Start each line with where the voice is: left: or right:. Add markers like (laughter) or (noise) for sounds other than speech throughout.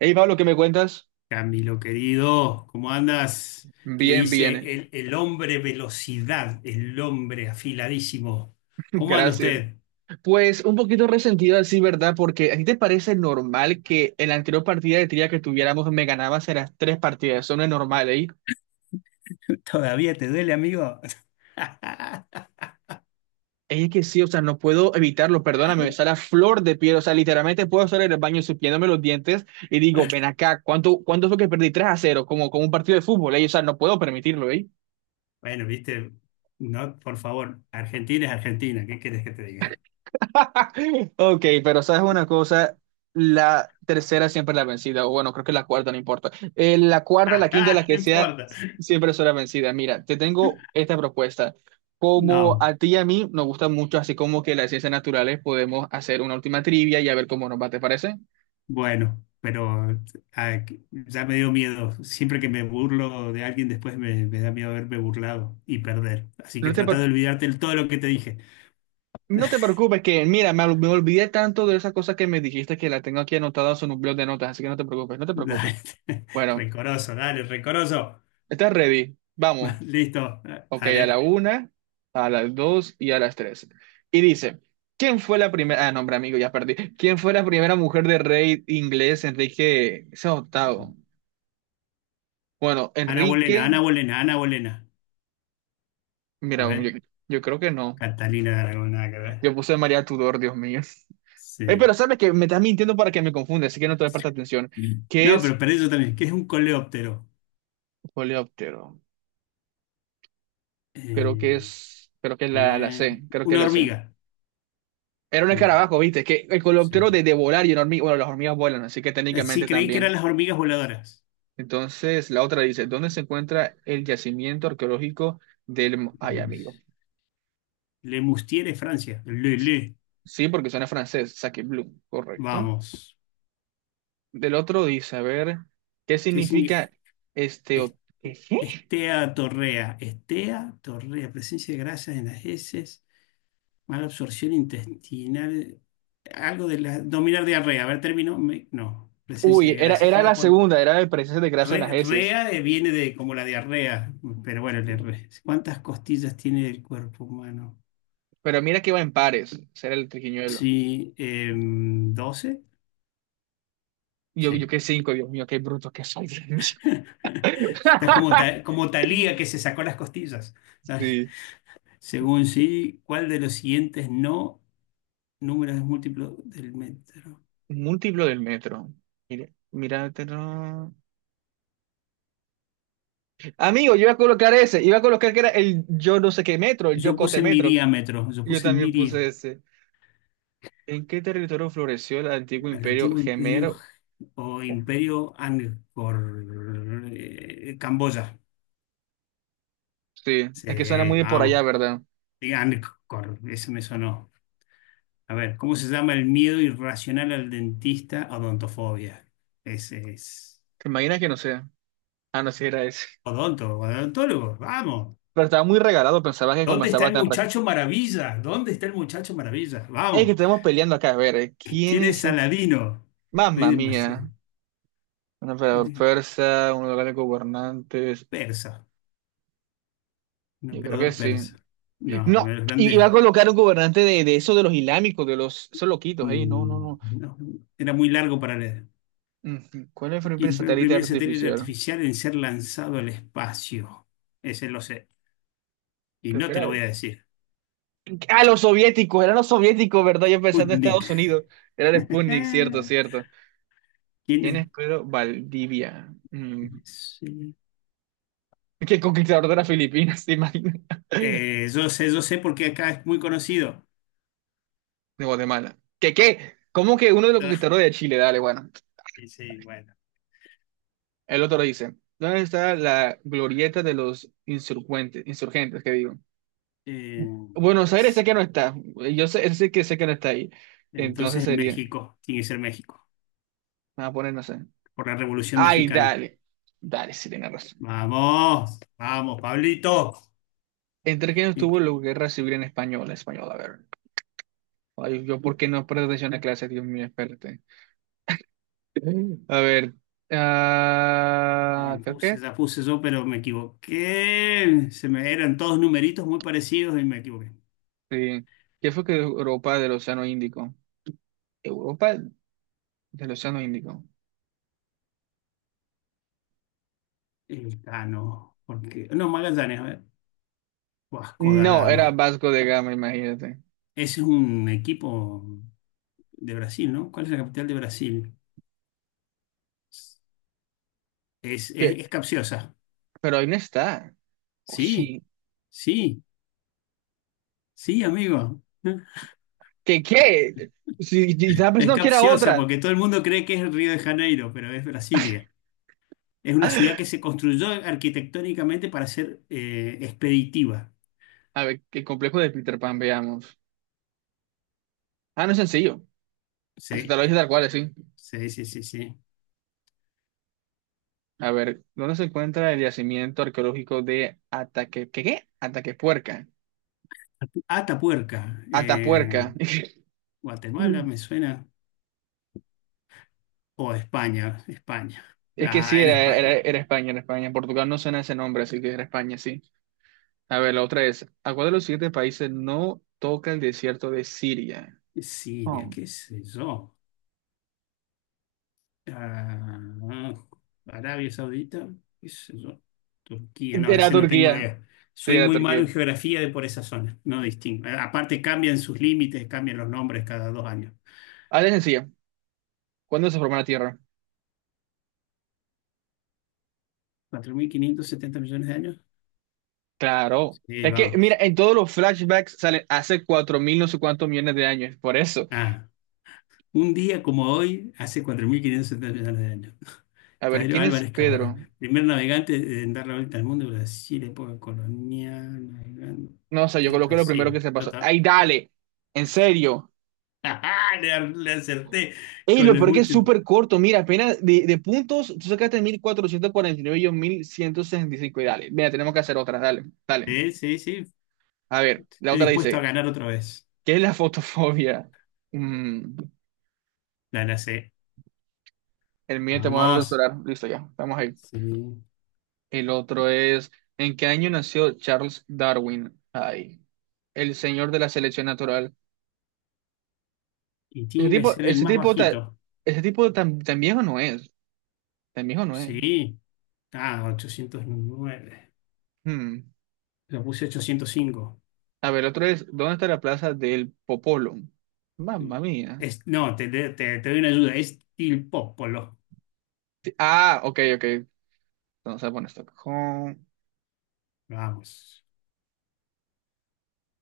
right: Hey Pablo, ¿qué me cuentas?
left: Camilo querido, ¿cómo andas? Que
right: Bien,
left: dice
right: bien,
left: el hombre velocidad, el hombre afiladísimo.
right: (laughs)
left: ¿Cómo anda
right: gracias.
left: usted?
right: Pues un poquito resentido así, ¿verdad? Porque ¿a ti te parece normal que en la anterior partida de trivia que tuviéramos me ganabas en las tres partidas? Eso no es normal, ¿eh?
left: ¿Todavía te duele, amigo? (laughs)
right: Es que sí, o sea, no puedo evitarlo, perdóname, me sale a flor de piel, o sea, literalmente puedo estar en el baño supiéndome los dientes y digo, ven acá, ¿cuánto fue que perdí 3-0, como un partido de fútbol, ¿eh? O sea, no puedo permitirlo, ¿eh?
left: Bueno, viste, no, por favor, Argentina es Argentina, ¿qué quieres que te diga?
right: (laughs) Ok, pero sabes una cosa, la tercera siempre es la vencida, o bueno, creo que la cuarta, no importa. La cuarta, la quinta, la
left: (laughs) No
right: que sea,
left: importa.
right: siempre es la vencida. Mira, te tengo esta propuesta. Como
left: No,
right: a ti y a mí nos gusta mucho, así como que las ciencias naturales, podemos hacer una última trivia y a ver cómo nos va, ¿te parece?
left: bueno, pero ya me dio miedo. Siempre que me burlo de alguien, después me da miedo haberme burlado y perder. Así
right: No
left: que
right: te,
left: trata
right: pre-
left: de olvidarte de todo lo que te
right: no te preocupes, que mira, me olvidé tanto de esas cosas que me dijiste que la tengo aquí anotada en un blog de notas, así que no te preocupes, no te preocupes.
left: dale. (laughs)
right: Bueno,
left: Rencoroso, dale, rencoroso.
right: estás ready,
left: (laughs)
right: vamos.
left: Va, listo,
right: Ok, a la
left: dale.
right: una, a las dos y a las tres. Y dice, ¿quién fue la primera? Ah, nombre amigo, ya perdí. ¿Quién fue la primera mujer de rey inglés, Enrique ese octavo? Bueno,
left: Ana Bolena,
right: Enrique,
left: Ana Bolena, Ana Bolena. A
right: mira,
left: ver,
right: yo creo que no.
left: Catalina de Aragón, nada que ver.
right: Yo puse María Tudor, Dios mío. Pero
left: Sí.
right: sabes que me estás mintiendo para que me confunda, así que no te presta atención. ¿Qué
left: No,
right: es
left: pero perdí yo también. ¿Qué es un coleóptero?
right: coleóptero? Creo que
left: Eh,
right: es, creo que es la
left: eh,
right: C, creo que es
left: una
right: la C.
left: hormiga.
right: Era un
left: Uy,
right: escarabajo, ¿viste? Que el coleóptero
left: sí.
right: de volar y una hormiga, bueno, las hormigas vuelan, así que
left: Sí,
right: técnicamente
left: creí que eran
right: también.
left: las hormigas voladoras.
right: Entonces, la otra dice, ¿dónde se encuentra el yacimiento arqueológico del... Ay,
left: Lemus-
right: amigo.
left: Lemustier, Francia. Le, le.
right: Sí, porque suena francés, Sacagbleu, correcto.
left: Vamos.
right: Del otro dice, a ver, ¿qué
left: ¿Qué significa?
right: significa este... ¿Qué?
left: Estea torrea. Estea torrea. Presencia de grasas en las heces. Mala absorción intestinal. Algo de la. Dominar diarrea. A ver, término. No. Presencia
right: Uy,
left: de
right: era,
left: gracias.
right: era la
left: Iba por.
right: segunda, era de presencia de grasa en las heces.
left: Rea, viene de como la diarrea. Pero bueno, ¿cuántas costillas tiene el cuerpo humano?
right: Pero mira que va en pares, será el triquiñuelo.
left: Sí. ¿12?
right: Yo
left: Sí.
right: qué cinco, Dios mío, qué bruto que soy. Dios mío.
left: (laughs) Estás como,
right: (laughs)
left: como Talía que se sacó las costillas. Dale.
right: Sí.
left: Según sí, ¿cuál de los siguientes no números es múltiplo del metro?
right: Múltiplo del metro. Mira, mira, Amigo, yo iba a colocar ese, iba a colocar que era el yo no sé qué metro, el
left: Yo
right: Yocote
left: puse
right: metro.
left: miriámetro. Yo
right: Y yo
left: puse
right: también
left: mirie.
right: puse ese. ¿En qué territorio floreció el antiguo
left: El
right: imperio
left: antiguo imperio
right: gemero?
left: o imperio Angkor, Camboya.
right: Sí, es que suena
left: Sí,
right: muy de por allá,
left: vamos.
right: ¿verdad?
left: Y Angkor, eso me sonó. A ver, ¿cómo se llama el miedo irracional al dentista? Odontofobia. Ese es.
right: ¿Te imaginas que no sea? Ah, no, sí era ese.
left: Odontólogo, vamos.
right: Pero estaba muy regalado, pensaba que
left: ¿Dónde está
right: conversaba
left: el
right: tan rápido.
left: muchacho maravilla? ¿Dónde está el muchacho maravilla?
right: Es que
left: Vamos.
right: estamos peleando acá, a ver, ¿eh? ¿Quién
left: ¿Quién es
right: es el...
left: Saladino? Rey
right: Mamma
left: de
right: mía,
left: Macedonia.
right: un emperador persa, un lugar de gobernantes.
left: Persa, un
right: Yo creo que
left: emperador
right: sí.
left: persa. No, uno de
right: No,
left: los
right: iba a
left: grandes.
right: colocar un gobernante de eso de los islámicos, de los, esos loquitos, ey, no, no,
left: Mm,
right: no.
left: no, era muy largo para leer.
right: Ujú. ¿Cuál fue el
left: Y
right: primer
left: fue el
right: satélite
left: primer satélite
right: artificial?
left: artificial en ser lanzado al espacio. Ese lo sé. Y
right: Creo
left: no
right: que
left: te
right: era
left: lo voy
right: él.
left: a decir.
right: Ah, los soviéticos, eran los soviéticos, ¿verdad? Yo pensando en
left: Sputnik.
right: Estados Unidos. Era el Sputnik,
left: (laughs)
right: cierto, cierto.
left: ¿Quién
right: ¿Quién
left: es?
right: es Pedro Valdivia? Mm.
left: Sí.
right: ¿Qué conquistador de las Filipinas, te imaginas? (laughs)
left: Yo sé porque acá es muy conocido.
right: De Guatemala. ¿Qué? ¿Cómo que uno de los
left: Ah,
right: conquistadores de Chile? Dale, bueno.
left: y sí, bueno.
right: El otro dice, ¿dónde está la glorieta de los insurgentes? Insurgentes, qué digo.
left: Eh,
right: Buenos Aires sé que no está. Yo sé, sé que no está ahí. Entonces
left: entonces en
right: sería, me
left: México, tiene que ser México,
right: voy a poner, no sé.
left: por la Revolución
right: Ay,
left: Mexicana.
right: dale. Dale, sí, tienes razón.
left: Vamos, vamos, Pablito.
right: ¿Entre quién estuvo la guerra civil en español? En español, a ver. Ay, yo, ¿por qué no presto atención a clase? Dios mío, espérate. A ver. Ah, creo que
left: Puse, ya puse yo, pero me equivoqué. Se me eran todos numeritos muy parecidos y me equivoqué.
right: sí. ¿Qué fue que Europa del Océano Índico? ¿Europa del Océano Índico?
left: Elcano, porque. No, Magallanes, a ver. Vasco da
right: No, era
left: Gama.
right: Vasco de Gama, imagínate.
left: Ese es un equipo de Brasil, ¿no? ¿Cuál es la capital de Brasil? Es,
right: ¿Qué?
left: es, es capciosa.
right: Pero ahí no está. ¿O
left: Sí,
right: sí?
left: sí, sí, amigo. (laughs)
right: ¿Qué? Si estaba
left: Es
right: pensando que era
left: capciosa
right: otra.
left: porque todo el mundo cree que es Río de Janeiro, pero es Brasilia. Es una ciudad que se
right: (laughs)
left: construyó arquitectónicamente para ser expeditiva.
right: A ver, qué complejo de Peter Pan, veamos. Ah, no es sencillo. Se
left: Sí.
right: te lo dije tal cual, sí.
left: Sí, sí, sí, sí.
right: A ver, ¿dónde se encuentra el yacimiento arqueológico de Ataque... ¿Qué? Ataquepuerca.
left: Atapuerca,
right: Atapuerca. (laughs)
left: Guatemala me suena, o España, España.
right: Es que sí,
left: Ah, era
right: era, era,
left: España.
right: era España, era España. En Portugal no suena ese nombre, así que era España, sí. A ver, la otra es, ¿a cuál de los siguientes países no toca el desierto de Siria?
left: Siria,
right: Oh.
left: qué sé yo. Ah, Arabia Saudita, qué sé yo. Turquía, no,
right: Era
left: ese no tengo
right: Turquía.
left: idea.
right: Sí,
left: Soy
right: era
left: muy malo
right: Turquía.
left: en geografía de por esa zona, no distingo. Aparte cambian sus límites, cambian los nombres cada dos años.
right: Ahora es sencilla. ¿Cuándo se formó la Tierra?
left: ¿Cuatro mil quinientos setenta millones de años?
right: Claro.
left: Sí,
right: Es que, mira,
left: vamos.
right: en todos los flashbacks sale hace cuatro mil no sé cuántos millones de años. Por eso.
left: Ah, un día como hoy, hace 4.570 millones de años.
right: A ver,
left: Pedro
right: ¿quién es
left: Álvarez Cabral,
right: Pedro?
left: primer navegante en dar la vuelta al mundo, Brasil, época colonial,
right: No, o sea, yo
left: navegante,
right: coloqué lo primero que
left: Brasil.
right: se
left: Ya
right: pasó.
left: está.
right: ¡Ay, dale! En serio.
left: (laughs) Le acerté
right: Ey,
left: con
right: lo
left: los
right: peor que es
left: últimos.
right: súper corto. Mira, apenas de puntos, tú sacaste 1449 y yo 1165. Y cinco. Y dale, mira, tenemos que hacer otra. Dale, dale.
left: Sí, sí,
right: A ver, la
left: estoy
right: otra
left: dispuesto a
right: dice,
left: ganar otra vez.
right: ¿qué es la fotofobia? Mm,
left: La la sé.
right: el miedo y temor al
left: Vamos.
right: solar. Listo, ya, estamos ahí.
left: Sí.
right: El otro es, ¿en qué año nació Charles Darwin? Ay, el señor de la selección natural.
left: Y
right: Ese
left: tiene que
right: tipo,
left: ser el
right: ese
left: más
right: tipo, ta-
left: bajito.
right: Ese tipo tan, tan viejo no es. Tan viejo no es.
left: Sí. Ah, 809.
right: Hmm.
left: Lo puse 805.
right: A ver, el otro es, ¿dónde está la plaza del Popolo? Mamma mía.
left: Es, no, te doy una ayuda. Es Tilpópolo.
right: Sí, ah, ok, ok. Entonces, bueno, Estocolmo.
left: Vamos.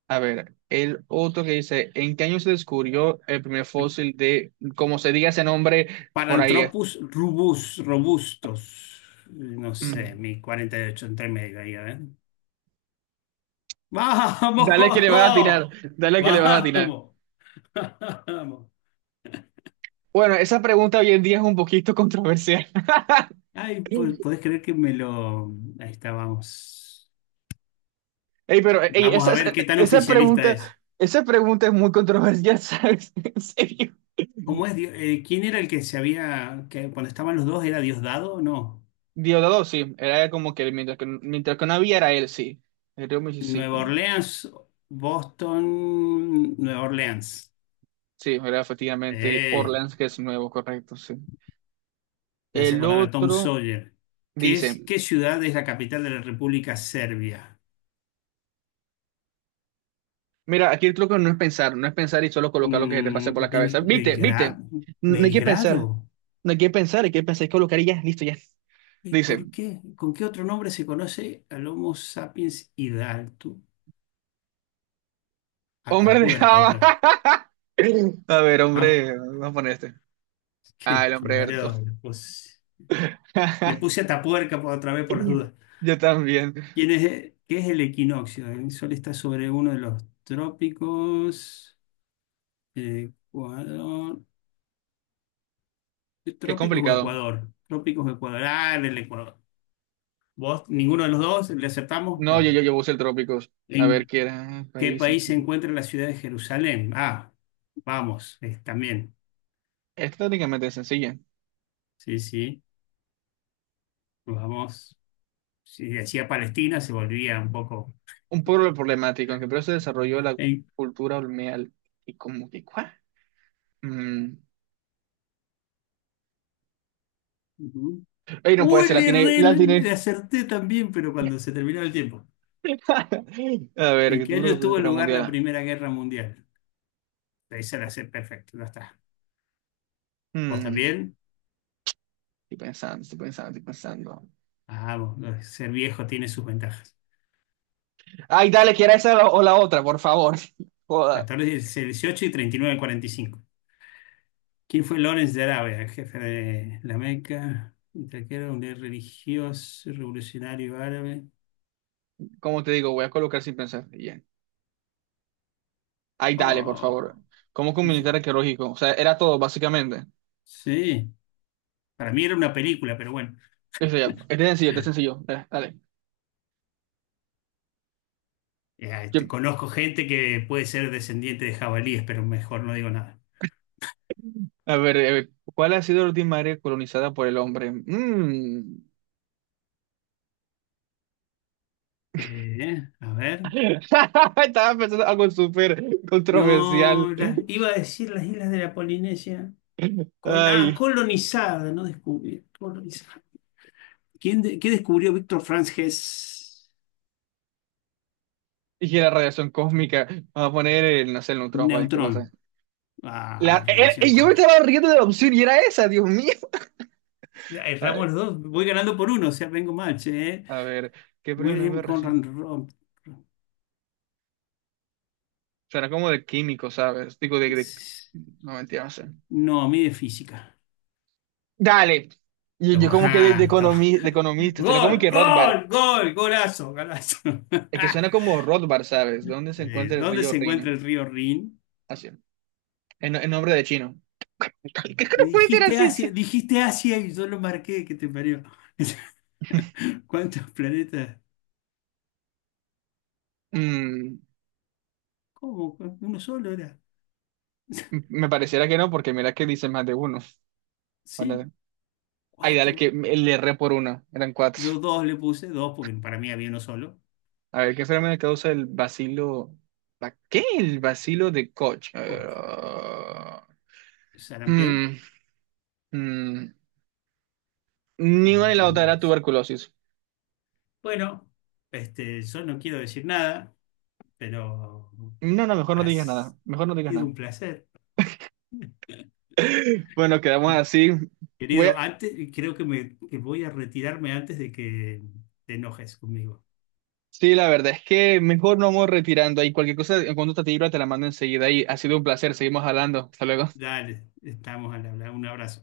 right: A ver, el otro que dice, ¿en qué año se descubrió el primer fósil de, como se diga ese nombre, por ahí es?
left: Paranthropus rubus, robustos. No sé,
right: Mm.
left: mi 48 entre medio ahí, a ver.
right: Dale que le vas a
left: ¡Vamos!
right: tirar,
left: (laughs)
right: dale que le vas a tirar.
left: ¡Vamos! ¡Vamos!
right: Bueno, esa pregunta hoy en día es un poquito controversial.
left: Ay,
right: (laughs)
left: podés creer que me lo... Ahí está, vamos.
right: Ey, pero ey,
left: Vamos a
right: esa, esa
left: ver qué tan
right: esa
left: oficialista
right: pregunta,
left: es.
right: esa pregunta es muy controversial, (laughs) ¿sabes? En serio.
left: ¿Cómo es? ¿Quién era el que se había... que cuando estaban los dos era Diosdado o no?
right: Diosdado, sí, era como que mientras que no había era él, sí. El río
left: Nueva
right: Mississippi.
left: Orleans, Boston, Nueva Orleans.
right: Sí, era efectivamente el
left: Eh.
right: Orleans que es nuevo, correcto, sí.
left: Me hace
right: El
left: acordar a Tom
right: otro
left: Sawyer. ¿Qué es,
right: dice,
left: qué ciudad es la capital de la República Serbia?
right: mira, aquí el truco no es pensar, no es pensar y solo colocar lo que se te pase por la
left: Mm,
right: cabeza. Viste, viste,
left: Belgrado.
right: no hay que pensar,
left: ¿Belgrado?
right: no hay que pensar, hay que pensar y colocar y ya, listo, ya.
left: ¿Y
right: Dice,
left: por qué? ¿Con qué otro nombre se conoce al Homo sapiens hidalgo?
right: hombre de
left: Atapuerca otra
right: Java.
left: vez.
right: (laughs) A ver,
left: Vamos,
right: hombre, vamos a poner este.
left: (laughs)
right: Ah,
left: qué
right: el hombre Berto.
left: mareo le puse. Le puse
right: (laughs)
left: Atapuerca por otra vez por las dudas.
right: Yo también.
left: ¿Quién es, qué es el equinoccio? El sol está sobre uno de los trópicos. Ecuador.
right: Qué
left: Trópicos o
right: complicado.
left: Ecuador. Trópicos o Ecuador. Ah, en el Ecuador. ¿Vos, ninguno de los dos, le aceptamos?
right: No,
left: No.
right: yo puse el Trópicos. A ver
left: ¿En
right: qué era.
left: qué
right: País.
left: país se encuentra la ciudad de Jerusalén? Ah, vamos, también.
right: Es técnicamente sencilla.
left: Sí, sí, vamos. Si decía Palestina, se volvía un poco.
right: Un pueblo problemático, aunque primero se desarrolló la
left: ¿En-
right: cultura olmeal. Y como que, ¿cuál? Mm.
left: ujú.
right: Ey, no puede
left: Uy,
right: ser, la
left: le,
right: tiene,
left: erré,
right: la tiene.
left: le acerté también, pero cuando se terminó el tiempo.
right: (laughs) A ver,
left: ¿En
right: que
left: qué
right: tuvo la
left: año
right: Primera
left: tuvo
right: Guerra
left: lugar la
right: Mundial.
left: Primera Guerra Mundial? Esa la sé perfecto, ya está. ¿Vos
right: Mm,
left: también?
right: estoy pensando, estoy pensando, estoy pensando.
left: Ah, vos, ser viejo tiene sus ventajas.
right: Ay, dale, que era esa la- o la otra, por favor. (laughs) Joda.
left: 14, 18 y 39 al 45. ¿Quién fue Lawrence de Arabia, jefe de la Meca, un traquero, un líder religioso, revolucionario árabe?
right: Como te digo, voy a colocar sin pensar. Y ya. Ay, dale, por favor.
left: Oh,
right: ¿Cómo que un militar
left: eso-
right: arqueológico? O sea, era todo, básicamente.
left: sí, para mí era una película, pero bueno.
right: Eso ya. Este es sencillo, este es sencillo. Dale. Dale.
left: Este,
right: Yo-
left: conozco gente que puede ser descendiente de jabalíes, pero mejor no digo nada.
right: a ver, ¿cuál ha sido la última área colonizada por el hombre? Mm.
left: A ver.
right: (laughs) Estaba pensando algo súper controversial.
left: No, iba a decir las islas de la Polinesia. Ah,
right: Ay,
left: colonizada, no descubrí. Colonizada. ¿Qué descubrió Víctor Franz Hess?
right: y la radiación cósmica. Vamos a poner el, no sé, el neutrón, vaya, ¿qué pasa?
left: Neutrón. Ah,
right: La,
left: radiación
right: yo me
left: cósmica.
right: estaba riendo de la opción y era esa, Dios mío. Ay,
left: Erramos los dos. Voy ganando por uno, o sea, vengo mal, che, ¿eh?
right: a ver, ¿qué premio
left: Wilhelm
right: Nobel recién?
left: Conrad
right: Será como de químico, ¿sabes? Digo, No, mentira, no sé.
left: No, a mí de física.
right: Dale. Yo
left: Toma,
right: como que de
left: (laughs) ajá,
right: economista, de economista, será como
left: gol,
right: que Rothbard.
left: gol, gol, golazo, golazo.
right: Es que suena
left: (laughs)
right: como Rothbard, ¿sabes? ¿Dónde se encuentra el
left: ¿Dónde
right: río
left: se encuentra
right: Rin?
left: el río Rin?
right: Así, en nombre de chino. (laughs) ¿Qué que
left: Me
right: no puede ser así? ¿Sí?
left: Dijiste Asia y yo lo marqué, que te parió. (laughs) ¿Cuántos planetas?
right: Mm,
left: ¿Cómo? ¿Uno solo era?
right: me pareciera que no, porque mira que dice más de uno.
left: Sí,
right: Ahora- Ay, dale,
left: cuatro.
right: que me- le erré por una. Eran cuatro.
left: Yo dos le puse, dos, porque para mí había uno solo.
right: A ver, ¿qué fenómeno causa el bacilo? ¿Qué? El bacilo de Koch.
left: Ocho.
right: Ah,
left: Sarampión,
right: mm, mm. Ni una ni la otra era
left: tuberculosis.
right: tuberculosis.
left: Bueno, este, yo no quiero decir nada, pero
right: No, no, mejor no
left: ha
right: digas nada. Mejor no digas
left: sido
right: nada.
left: un placer.
right: Bueno, quedamos
left: ¿No?
right: así. Voy a-
left: Querido, antes, creo que me que voy a retirarme antes de que te enojes conmigo.
right: Sí, la verdad es que mejor no vamos retirando ahí. Cualquier cosa, en cuanto te libra, te la mando enseguida. Y ha sido un placer. Seguimos hablando. Hasta luego.
left: Dale, estamos al hablar. Un abrazo.